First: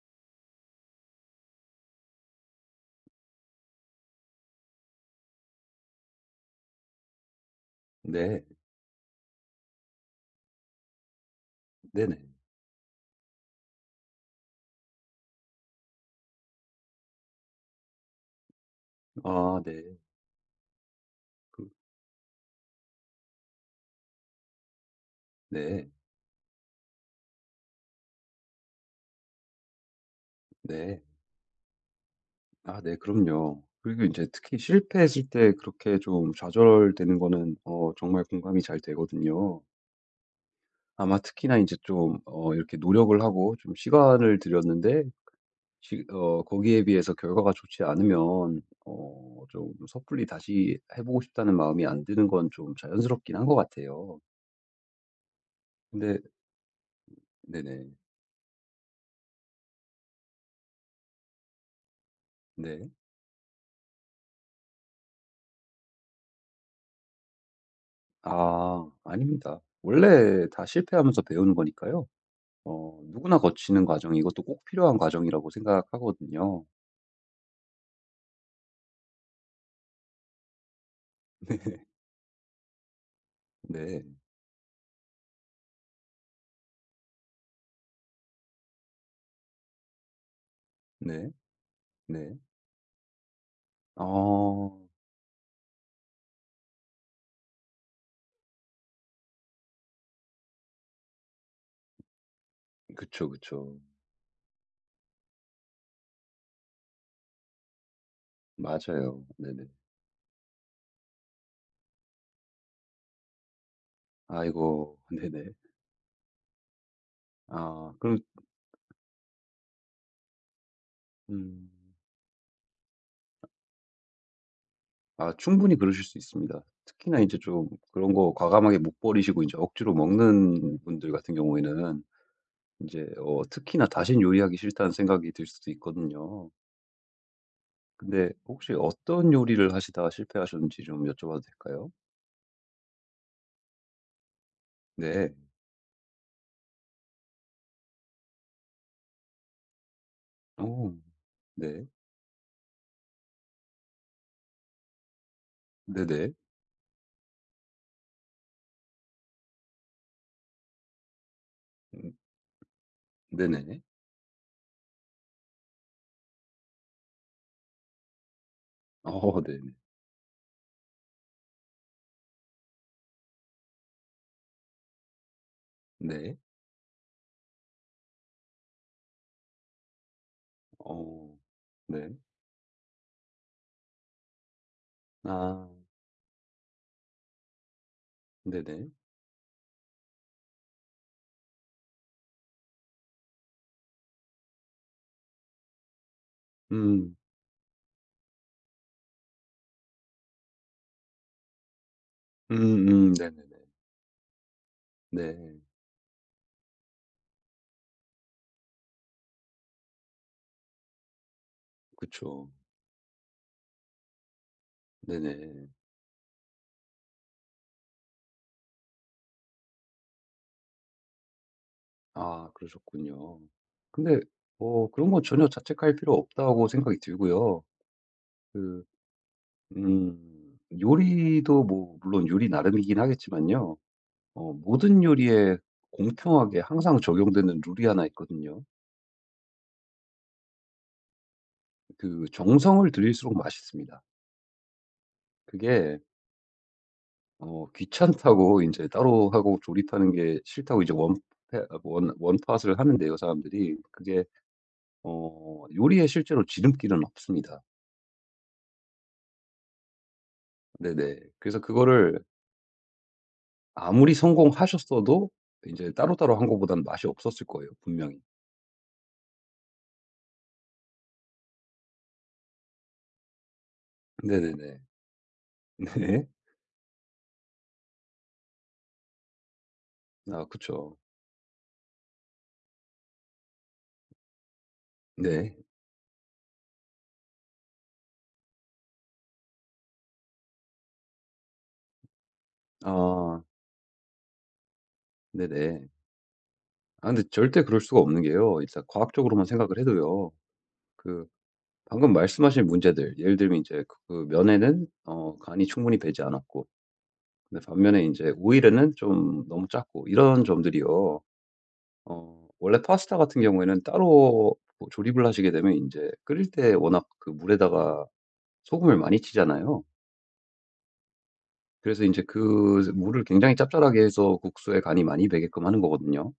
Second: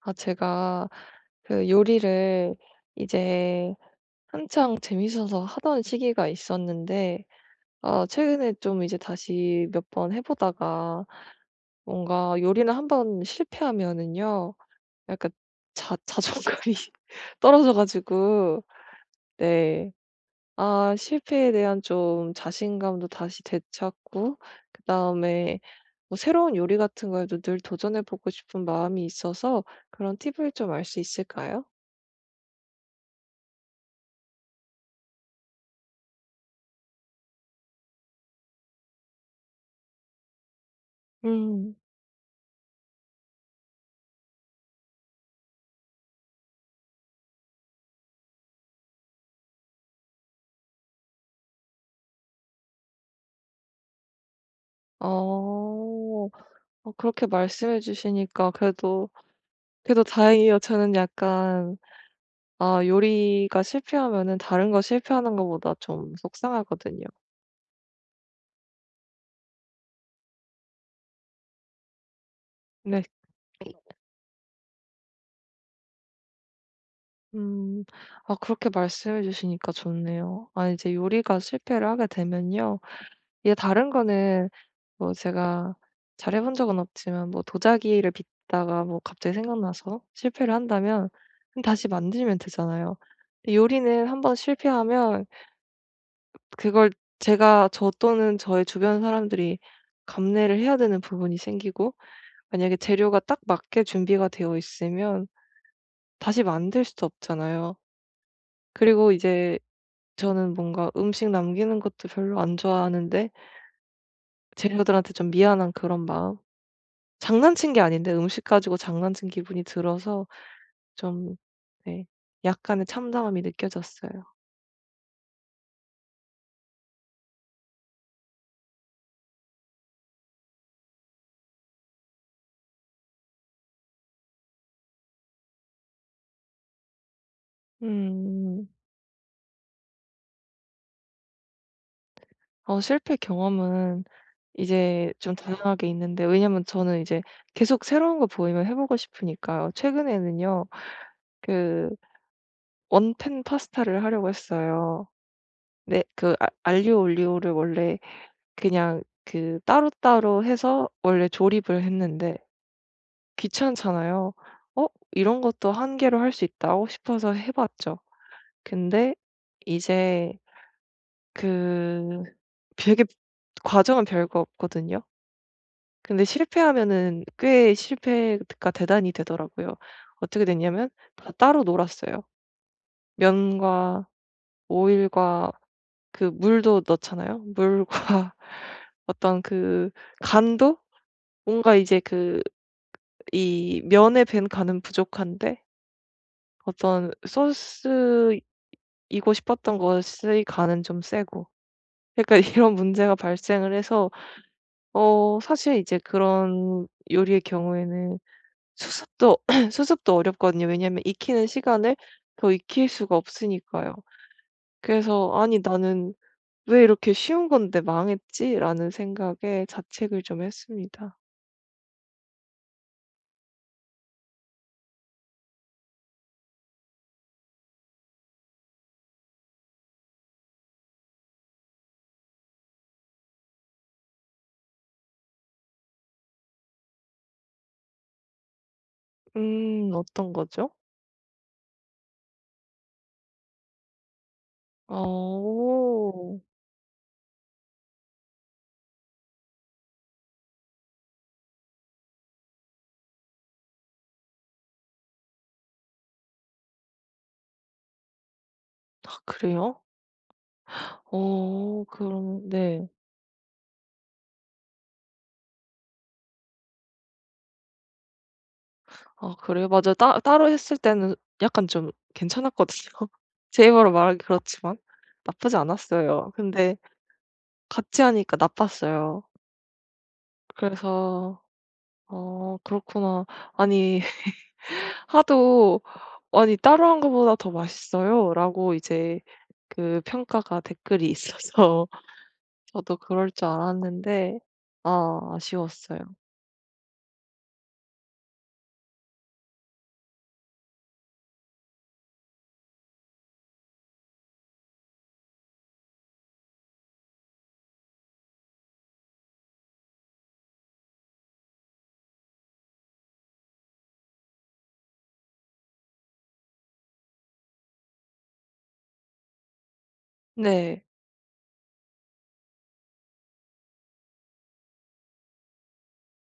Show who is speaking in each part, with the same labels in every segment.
Speaker 1: 아, 제가 그 요리를 이제 한창 재밌어서 하던 시기가 있었는데, 아,
Speaker 2: 네.
Speaker 1: 최근에 좀 이제 다시 몇 번 해보다가
Speaker 2: 네네.
Speaker 1: 뭔가 요리는 한 번 실패하면은요, 약간 자존감이 떨어져가지고,
Speaker 2: 아 네.
Speaker 1: 네. 아, 실패에 대한 좀 자신감도 다시 되찾고, 그다음에
Speaker 2: 네.
Speaker 1: 뭐 새로운 요리 같은 거에도 늘 도전해보고 싶은 마음이 있어서 그런 팁을 좀 알 수
Speaker 2: 네.
Speaker 1: 있을까요?
Speaker 2: 아 네, 그럼요. 그리고 이제 특히 실패했을 때 그렇게 좀 좌절되는 거는 정말 공감이 잘 되거든요. 아마 특히나 이제
Speaker 1: 음.
Speaker 2: 좀 이렇게 노력을 하고 좀 시간을 들였는데 시 어 거기에 비해서 결과가 좋지 않으면 좀 섣불리 다시 해 보고 싶다는 마음이 안 드는 건 좀 자연스럽긴 한 것 같아요. 근데.
Speaker 1: 어. 어 그렇게 말씀해
Speaker 2: 네네.
Speaker 1: 주시니까 그래도 그래도 다행이에요. 저는 약간 아
Speaker 2: 네.
Speaker 1: 요리가 실패하면은 다른 거 실패하는 것보다 좀 속상하거든요.
Speaker 2: 아 아닙니다. 원래 다 실패하면서 배우는 거니까요.
Speaker 1: 네.
Speaker 2: 누구나 거치는 과정, 이것도 꼭 필요한 과정이라고 생각하거든요.
Speaker 1: 음. 아 그렇게 말씀해 주시니까 좋네요. 아 이제 요리가 실패를 하게 되면요. 이제 다른
Speaker 2: 네.
Speaker 1: 거는 뭐 제가 잘해 본 적은 없지만 뭐 도자기를 빚다가 뭐 갑자기 생각나서 실패를 한다면
Speaker 2: 네.
Speaker 1: 다시
Speaker 2: 네.
Speaker 1: 만들면 되잖아요. 근데 요리는 한번
Speaker 2: 어.
Speaker 1: 실패하면 그걸 제가 저 또는 저의 주변 사람들이 감내를 해야 되는 부분이 생기고 만약에 재료가
Speaker 2: 그쵸,
Speaker 1: 딱
Speaker 2: 그쵸.
Speaker 1: 맞게 준비가 되어 있으면 다시 만들 수도 없잖아요. 그리고
Speaker 2: 맞아요.
Speaker 1: 이제
Speaker 2: 네네.
Speaker 1: 저는 뭔가 음식 남기는 것도 별로 안 좋아하는데
Speaker 2: 아이고.
Speaker 1: 재료들한테 좀
Speaker 2: 네네.
Speaker 1: 미안한 그런 마음. 장난친 게
Speaker 2: 아
Speaker 1: 아닌데
Speaker 2: 그럼.
Speaker 1: 음식 가지고 장난친 기분이 들어서 좀
Speaker 2: 음.
Speaker 1: 네 약간의 참담함이 느껴졌어요.
Speaker 2: 아 충분히 그러실 수 있습니다. 특히나 이제 좀 그런 거 과감하게 못 버리시고 이제 억지로 먹는 분들 같은 경우에는 이제 특히나 다신 요리하기 싫다는 생각이 들 수도 있거든요. 근데
Speaker 1: 음.
Speaker 2: 혹시 어떤 요리를 하시다가 실패하셨는지 좀 여쭤봐도 될까요?
Speaker 1: 어 실패 경험은 이제
Speaker 2: 네.
Speaker 1: 좀 다양하게 있는데 왜냐면 저는 이제 계속 새로운 거 보이면 해 보고 싶으니까요. 최근에는요.
Speaker 2: 오. 네.
Speaker 1: 그 원팬 파스타를 하려고 했어요. 네
Speaker 2: 네네.
Speaker 1: 그 아 알리오 올리오를 원래 그냥 그 따로따로 해서 원래 조립을
Speaker 2: 음
Speaker 1: 했는데
Speaker 2: 네네.
Speaker 1: 귀찮잖아요. '어 이런 것도 한 개로 할 수 있다.' 어 싶어서 해 봤죠. 근데
Speaker 2: 어 네네.
Speaker 1: 이제 그 되게 과정은 별거 없거든요. 근데
Speaker 2: 네.
Speaker 1: 실패하면은 꽤 실패가 대단히 되더라고요. 어떻게 됐냐면 다
Speaker 2: 어.
Speaker 1: 따로
Speaker 2: 네.
Speaker 1: 놀았어요. 면과 오일과
Speaker 2: 아
Speaker 1: 그 물도 넣잖아요. 물과
Speaker 2: 네네.
Speaker 1: 어떤 그 간도 뭔가 이제 그 이 면에 밴 간은 부족한데 어떤
Speaker 2: 음.
Speaker 1: 소스이고 싶었던 것의 간은 좀 세고 약간 이런
Speaker 2: 음음
Speaker 1: 문제가
Speaker 2: 네네네.
Speaker 1: 발생을 해서 어
Speaker 2: 네.
Speaker 1: 사실 이제 그런 요리의 경우에는 수습도 수습도 어렵거든요. 왜냐면 익히는 시간을
Speaker 2: 그쵸.
Speaker 1: 더 익힐 수가 없으니까요. 그래서 '아니
Speaker 2: 네네.
Speaker 1: 나는 왜 이렇게 쉬운 건데 망했지?'라는 생각에 자책을 좀 했습니다.
Speaker 2: 아 그러셨군요. 근데 그런 건 전혀 자책할 필요 없다고 생각이 들고요. 그 요리도 뭐 물론 요리 나름이긴 하겠지만요. 모든 요리에 공평하게 항상 적용되는 룰이 하나 있거든요.
Speaker 1: 어떤 거죠?
Speaker 2: 그 정성을 들일수록 맛있습니다. 그게
Speaker 1: 어.
Speaker 2: 귀찮다고 이제 따로 하고 조립하는 게 싫다고 이제 원 페 아 원 원팟을 하는데요 사람들이. 그게 요리에 실제로 지름길은 없습니다.
Speaker 1: 아 그래요?
Speaker 2: 네네. 그래서
Speaker 1: 어
Speaker 2: 그거를
Speaker 1: 그럼 네.
Speaker 2: 아무리 성공하셨어도 이제 따로따로 한 거보다는 맛이 없었을 거예요, 분명히.
Speaker 1: 아 그래요? 맞아요. 따 따로 했을 때는 약간 좀 괜찮았거든요. 제 입으로 말하기 그렇지만
Speaker 2: 네네네.
Speaker 1: 나쁘지
Speaker 2: 네.
Speaker 1: 않았어요. 근데 같이 하니까 나빴어요.
Speaker 2: 아 그쵸.
Speaker 1: 그래서 아 그렇구나. 아니
Speaker 2: 네.
Speaker 1: 하도 "아니 따로 한 거보다 더 맛있어요."라고 이제 그 평가가 댓글이 있어서 저도 그럴
Speaker 2: 아
Speaker 1: 줄 알았는데 아
Speaker 2: 네네.
Speaker 1: 아쉬웠어요.
Speaker 2: 아 근데 절대 그럴 수가 없는 게요. 일단 과학적으로만 생각을 해도요. 그 방금 말씀하신 문제들, 예를 들면 이제 그 면에는 간이 충분히 배지 않았고, 근데 반면에 이제 오일에는 좀 너무 작고 이런 점들이요. 원래 파스타 같은 경우에는 따로 뭐 조립을 하시게 되면 이제 끓일 때 워낙 그 물에다가 소금을 많이 치잖아요.
Speaker 1: 네.
Speaker 2: 그래서 이제 그 물을 굉장히 짭짤하게 해서 국수에 간이 많이 배게끔 하는 거거든요.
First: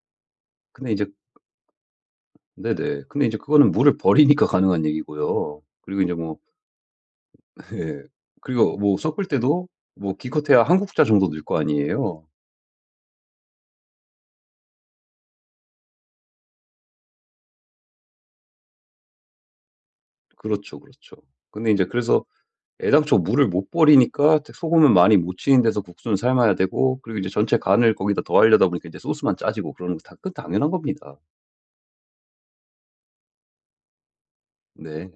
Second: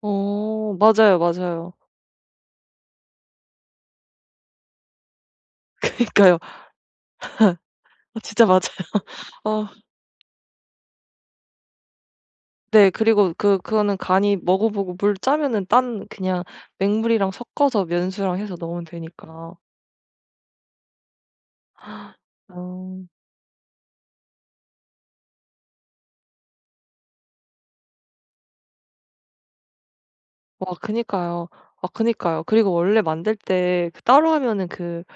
Speaker 1: 어
Speaker 2: 근데 이제.
Speaker 1: 맞아요, 맞아요.
Speaker 2: 네네. 근데 이제 그거는 물을 버리니까 가능한 얘기고요. 그리고 이제뭐.
Speaker 1: 그니까요.
Speaker 2: 예.
Speaker 1: 아 진짜 맞아요.
Speaker 2: 그리고 뭐 섞을 때도
Speaker 1: 아
Speaker 2: 뭐 기껏해야 한 국자 정도 넣을 거 아니에요.
Speaker 1: 네 그리고 그 그거는 간이 먹어 보고 물 짜면은 딴 그냥 맹물이랑 섞어서 면수랑 해서 넣으면 되니까.
Speaker 2: 그렇죠, 그렇죠. 근데 인제, 그래서
Speaker 1: 어.
Speaker 2: 애당초 물을 못 버리니까 태 소금은 많이 못 치는 데서 국수는 삶아야 되고, 그리고 이제 전체 간을 거기다 더하려다 보니까 이제 소스만 짜지고, 그러는 거 다 그 당연한
Speaker 1: 와
Speaker 2: 겁니다.
Speaker 1: 그니까요. 아 그니까요. 그리고 원래 만들 때 그 따로 하면은 그
Speaker 2: 네.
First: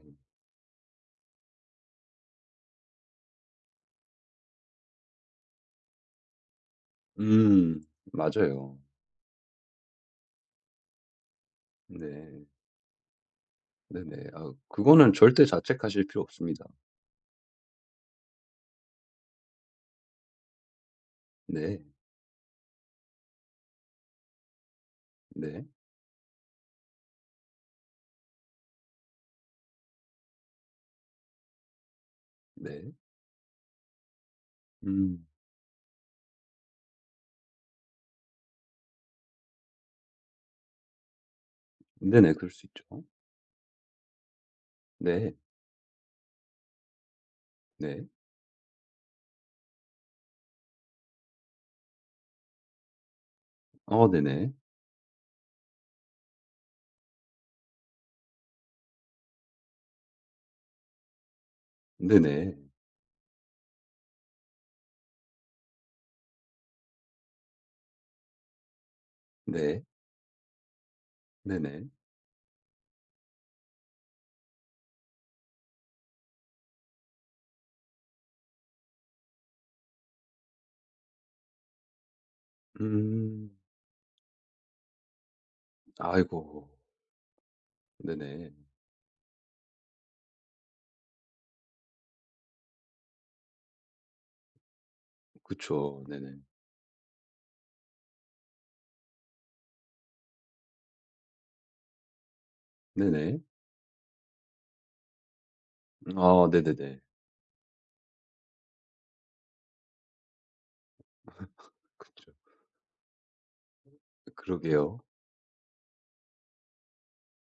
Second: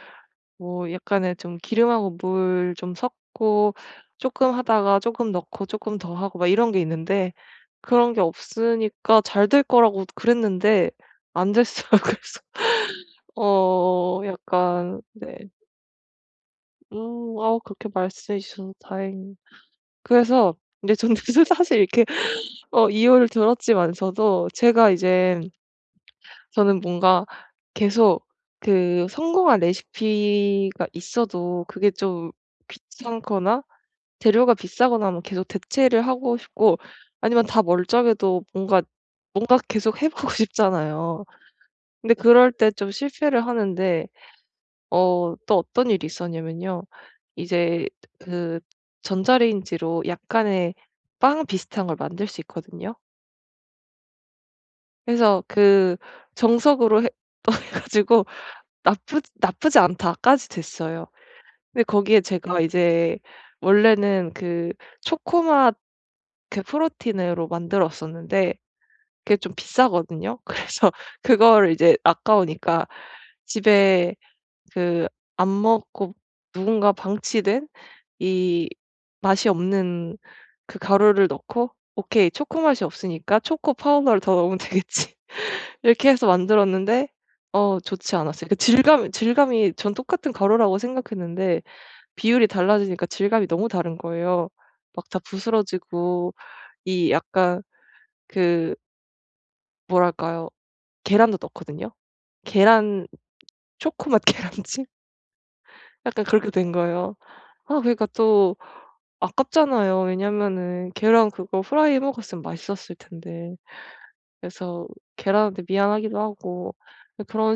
Speaker 1: 뭐 약간의 좀 기름하고 물 좀 섞고 조금 하다가 조금 넣고 조금 더 하고 막 이런 게 있는데
Speaker 2: 음.
Speaker 1: 그런 게
Speaker 2: 맞아요.
Speaker 1: 없으니까 잘 될 거라고 그랬는데 안 됐어요. 그래서
Speaker 2: 네.
Speaker 1: 어
Speaker 2: 네네. 아
Speaker 1: 약간
Speaker 2: 그거는
Speaker 1: 네.
Speaker 2: 절대 자책하실 필요 없습니다.
Speaker 1: 아 그렇게 말씀해 주셔서 다행이에요. 그래서 이제 저는 사실
Speaker 2: 네.
Speaker 1: 이렇게 어 이유를 들었지만서도 제가 이제
Speaker 2: 네.
Speaker 1: 저는 뭔가 계속 그 성공한 레시피가 있어도 그게 좀
Speaker 2: 네.
Speaker 1: 귀찮거나 재료가 비싸거나 하면
Speaker 2: 음.
Speaker 1: 계속 대체를 하고 싶고 아니면 다 멀쩡해도 뭔가 계속 해 보고 싶잖아요. 근데
Speaker 2: 네네. 그럴
Speaker 1: 그럴
Speaker 2: 수
Speaker 1: 때 좀
Speaker 2: 있죠.
Speaker 1: 실패를 하는데
Speaker 2: 네.
Speaker 1: 어 또 어떤 일이 있었냐면요. 이제
Speaker 2: 네.
Speaker 1: 그 전자레인지로 약간의 빵 비슷한 걸 만들 수 있거든요.
Speaker 2: 어 네네.
Speaker 1: 그래서 그 정석으로 해 또 해 가지고 나쁘지 않다까지 됐어요. 근데 거기에
Speaker 2: 네네.
Speaker 1: 제가 이제 원래는 그 초코맛 그 프로틴으로 만들었었는데 그게 좀
Speaker 2: 네.
Speaker 1: 비싸거든요. 그래서 그거를
Speaker 2: 네네.
Speaker 1: 이제 아까우니까 집에 그 안 먹고 누군가 방치된 이 맛이 없는 그 가루를 넣고 '오케이. 초코 맛이 없으니까
Speaker 2: 음.
Speaker 1: 초코 파우더를 더 넣으면 되겠지.' 이렇게 해서
Speaker 2: 아이고.
Speaker 1: 만들었는데 어 좋지 않았어요.
Speaker 2: 네네.
Speaker 1: 그 질감이 전 똑같은 가루라고 생각했는데 비율이 달라지니까 질감이 너무 다른 거예요. 막 다
Speaker 2: 그쵸.
Speaker 1: 부스러지고
Speaker 2: 네네.
Speaker 1: 이 약간 그 뭐랄까요? 계란도 넣거든요. 계란
Speaker 2: 네네.
Speaker 1: 초코맛 계란찜? 약간
Speaker 2: 아
Speaker 1: 그렇게 된
Speaker 2: 네네네.
Speaker 1: 거예요. 아 그러니까 또 아깝잖아요. 왜냐면은 계란 그거 프라이 해
Speaker 2: 그쵸.
Speaker 1: 먹었으면 맛있었을 텐데. 그래서
Speaker 2: 그러게요.
Speaker 1: 계란한테 미안하기도 하고 그런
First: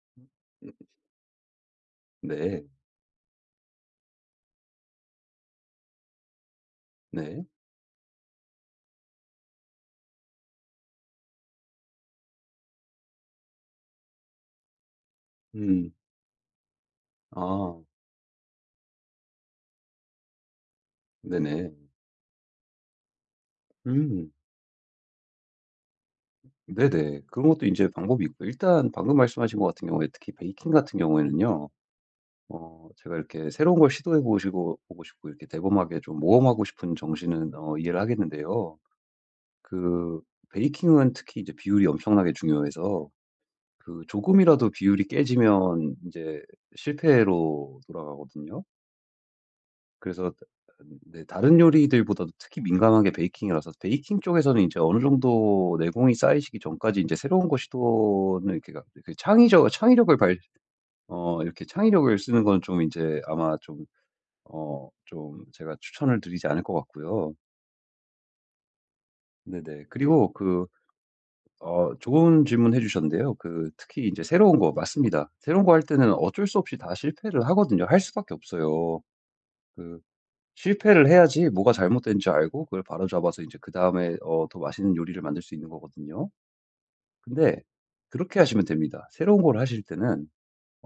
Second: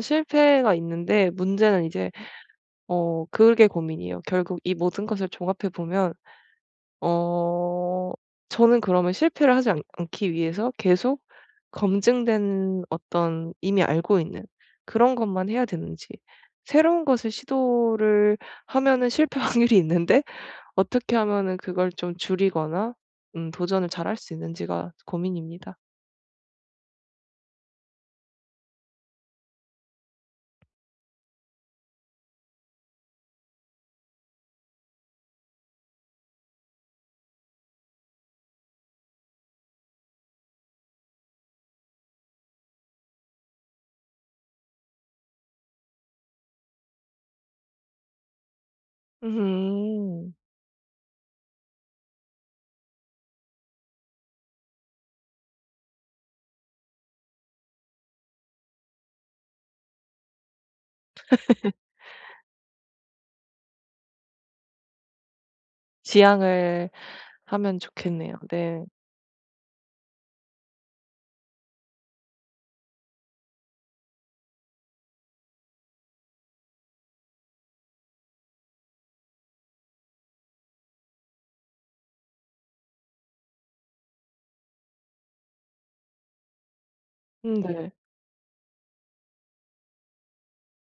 Speaker 2: 음
Speaker 1: 실패가 있는데 문제는 이제
Speaker 2: 네.
Speaker 1: 어 그게 고민이에요. 결국 이 모든 것을 종합해 보면
Speaker 2: 네.
Speaker 1: 어 저는 그러면 실패를 하지 않기 위해서 계속 검증된 어떤 이미 알고 있는 그런 것만 해야
Speaker 2: 음.
Speaker 1: 되는지 새로운 것을
Speaker 2: 아
Speaker 1: 시도를 하면은 실패 확률이 있는데 어떻게 하면은
Speaker 2: 네네.
Speaker 1: 그걸 좀 줄이거나 도전을 잘할
Speaker 2: 음.
Speaker 1: 수 있는지가 고민입니다.
Speaker 2: 네네. 그런 것도 이제 방법이 있고, 일단 방금 말씀하신 것 같은 경우에 특히 베이킹 같은 경우에는요, 제가 이렇게 새로운 걸 시도해 보시고 보고 싶고 이렇게 대범하게 좀 모험하고 싶은 정신은 이해를 하겠는데요. 그 베이킹은 특히 이제 비율이 엄청나게 중요해서 그 조금이라도 비율이 깨지면 이제 실패로 돌아가거든요. 그래서
Speaker 1: 음.
Speaker 2: 네, 다른 요리들보다도 특히 민감한 게 베이킹이라서, 베이킹 쪽에서는 이제 어느 정도 내공이 쌓이시기 전까지 이제 새로운 거 시도는 이렇게 가- 그 창의적 창의력을 발 어 이렇게 창의력을 쓰는 건 좀 이제 아마 좀 좀 제가 추천을
Speaker 1: 지향
Speaker 2: 드리지 않을 것
Speaker 1: 을
Speaker 2: 같고요.
Speaker 1: 하면 좋겠네요. 네.
Speaker 2: 네네. 그리고 좋은 질문 해 주셨는데요. 그 특히 이제 새로운 거 맞습니다. 새로운 거 할 때는 어쩔 수 없이 다 실패를 하거든요. 할 수밖에 없어요. 그 실패를 해야지 뭐가 잘못된지 알고 그걸 바로잡아서 이제 그다음에 더 맛있는 요리를 만들 수 있는 거거든요. 근데
Speaker 1: 네.
Speaker 2: 그렇게 하시면 됩니다. 새로운 걸 하실 때는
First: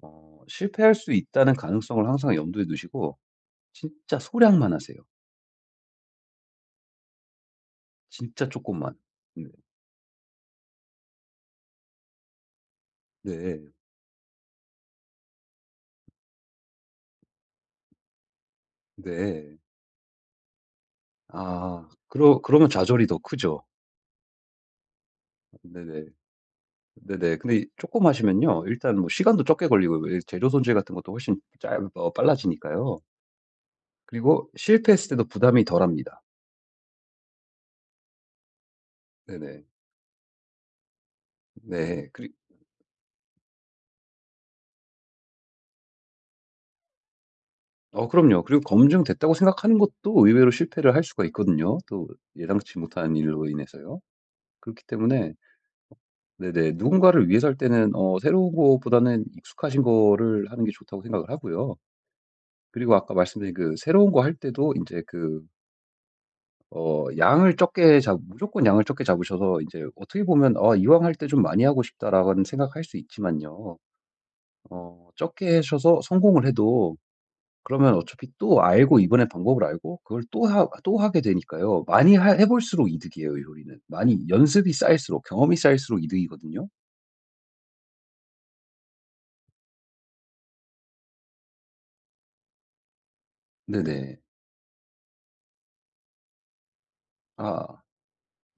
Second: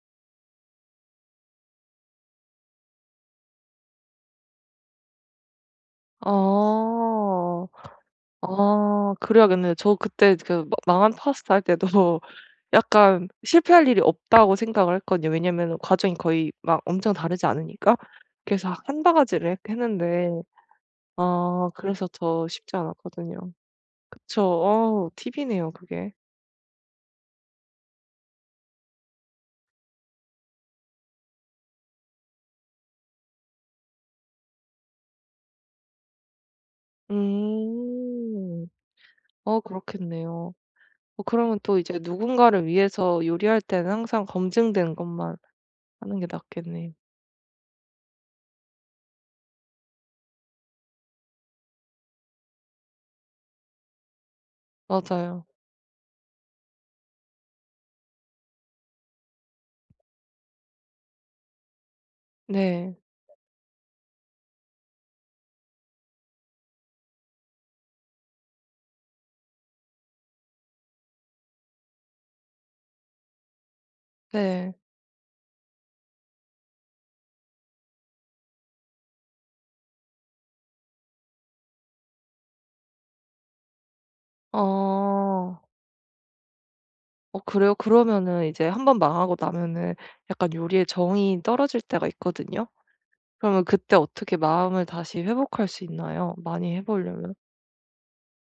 Speaker 2: 실패할 수 있다는 가능성을 항상 염두에 두시고 진짜 소량만 하세요.
Speaker 1: 아.
Speaker 2: 진짜 조금만.
Speaker 1: 아
Speaker 2: 네.
Speaker 1: 그래야겠네요. 저 그때 그 마 망한 파스타 할 때도 약간
Speaker 2: 네.
Speaker 1: 실패할 일이 없다고 생각을 했거든요. 왜냐면은 과정이 거의 막 엄청 다르지 않으니까. 그래서 한
Speaker 2: 네.
Speaker 1: 바가지를 했는데 아
Speaker 2: 아
Speaker 1: 그래서
Speaker 2: 그러
Speaker 1: 더
Speaker 2: 그러면
Speaker 1: 쉽지
Speaker 2: 좌절이 더
Speaker 1: 않았거든요.
Speaker 2: 크죠.
Speaker 1: 그쵸. 어 팁이네요
Speaker 2: 네네.
Speaker 1: 그게.
Speaker 2: 네네. 근데 이금 하시면요, 일단 뭐 시간도 적게 걸리고 왜 재료 손질 같은 것도 훨씬 짧 어 빨라지니까요. 그리고 실패했을 때도 부담이 덜합니다.
Speaker 1: 음. 어
Speaker 2: 네네.
Speaker 1: 그렇겠네요. 어 그러면 또 이제
Speaker 2: 네. 그리
Speaker 1: 누군가를 위해서 요리할 때는 항상 검증된 것만 하는 게 낫겠네요.
Speaker 2: 어 그럼요. 그리고 검증됐다고 생각하는 것도 의외로 실패를 할 수가 있거든요, 또, 예상치 못한 일로 인해서요. 그렇기 때문에
Speaker 1: 맞아요.
Speaker 2: 네네, 누군가를 위해서 할 때는 새로운 것보다는 익숙하신 거를 하는 게 좋다고 생각을 하고요. 그리고
Speaker 1: 네.
Speaker 2: 아까 말씀드린 그 새로운 거 할 때도 이제그 양을 적게 잡 무조건 양을 적게 잡으셔서, 이제 어떻게 보면 '아, 이왕 할 때 좀 많이 하고 싶다.'라고는 생각할 수 있지만요,
Speaker 1: 네.
Speaker 2: 적게 하셔서 성공을 해도 그러면 어차피 또 알고, 이번에 방법을 알고 그걸 또 하게 되니까요. 많이 하 해 볼수록 이득이에요, 이 요리는. 많이 연습이 쌓일수록, 경험이
Speaker 1: 어.
Speaker 2: 쌓일수록 이득이거든요.
Speaker 1: 어 그래요? 그러면은 이제 한 번 망하고 나면은 약간 요리에 정이 떨어질 때가 있거든요. 그러면 그때
Speaker 2: 네네.
Speaker 1: 어떻게 마음을 다시 회복할 수 있나요? 많이 해 보려면?
Speaker 2: 아.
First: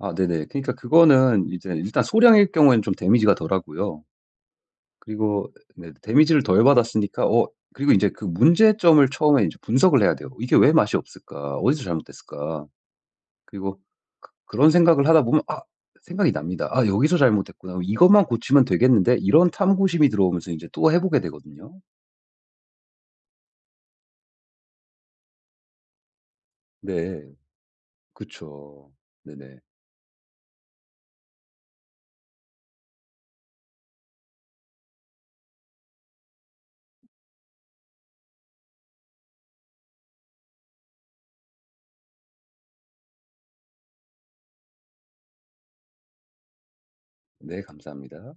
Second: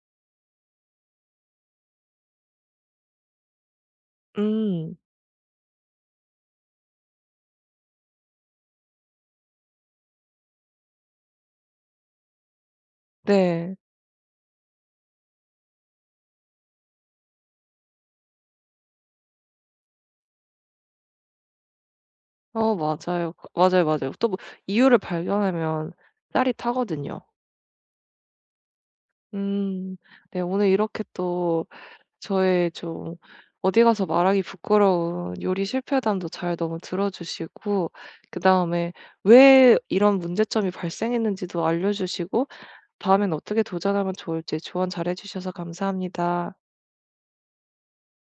Speaker 2: 아 네네. 그러니까 그거는 이제 일단 소량일 경우에는 좀 데미지가 덜하고요.
Speaker 1: 음.
Speaker 2: 그리고 네, 데미지를 덜 받았으니까 그리고 이제 그 문제점을 처음에 이제 분석을 해야 돼요. '이게 왜 맛이 없을까? 어디서 잘못됐을까?'
Speaker 1: 네.
Speaker 2: 그리고 그런 생각을 하다 보면, 아, 생각이 납니다. '아, 여기서 잘못됐구나. 이것만 고치면 되겠는데.' 이런 탐구심이 들어오면서 이제 또 해 보게 되거든요.
Speaker 1: 어 맞아요. 그 맞아요, 맞아요. 또뭐 이유를 발견하면 짜릿하거든요.
Speaker 2: 네. 그쵸. 네네.
Speaker 1: 음. 네 오늘 이렇게 또 저의 좀 어디 가서 말하기 부끄러운 요리 실패담도 잘 너무 들어 주시고 그다음에 왜 이런 문제점이 발생했는지도 알려 주시고 다음엔 어떻게 도전하면 좋을지 조언 잘해 주셔서 감사합니다.
Speaker 2: 네, 감사합니다.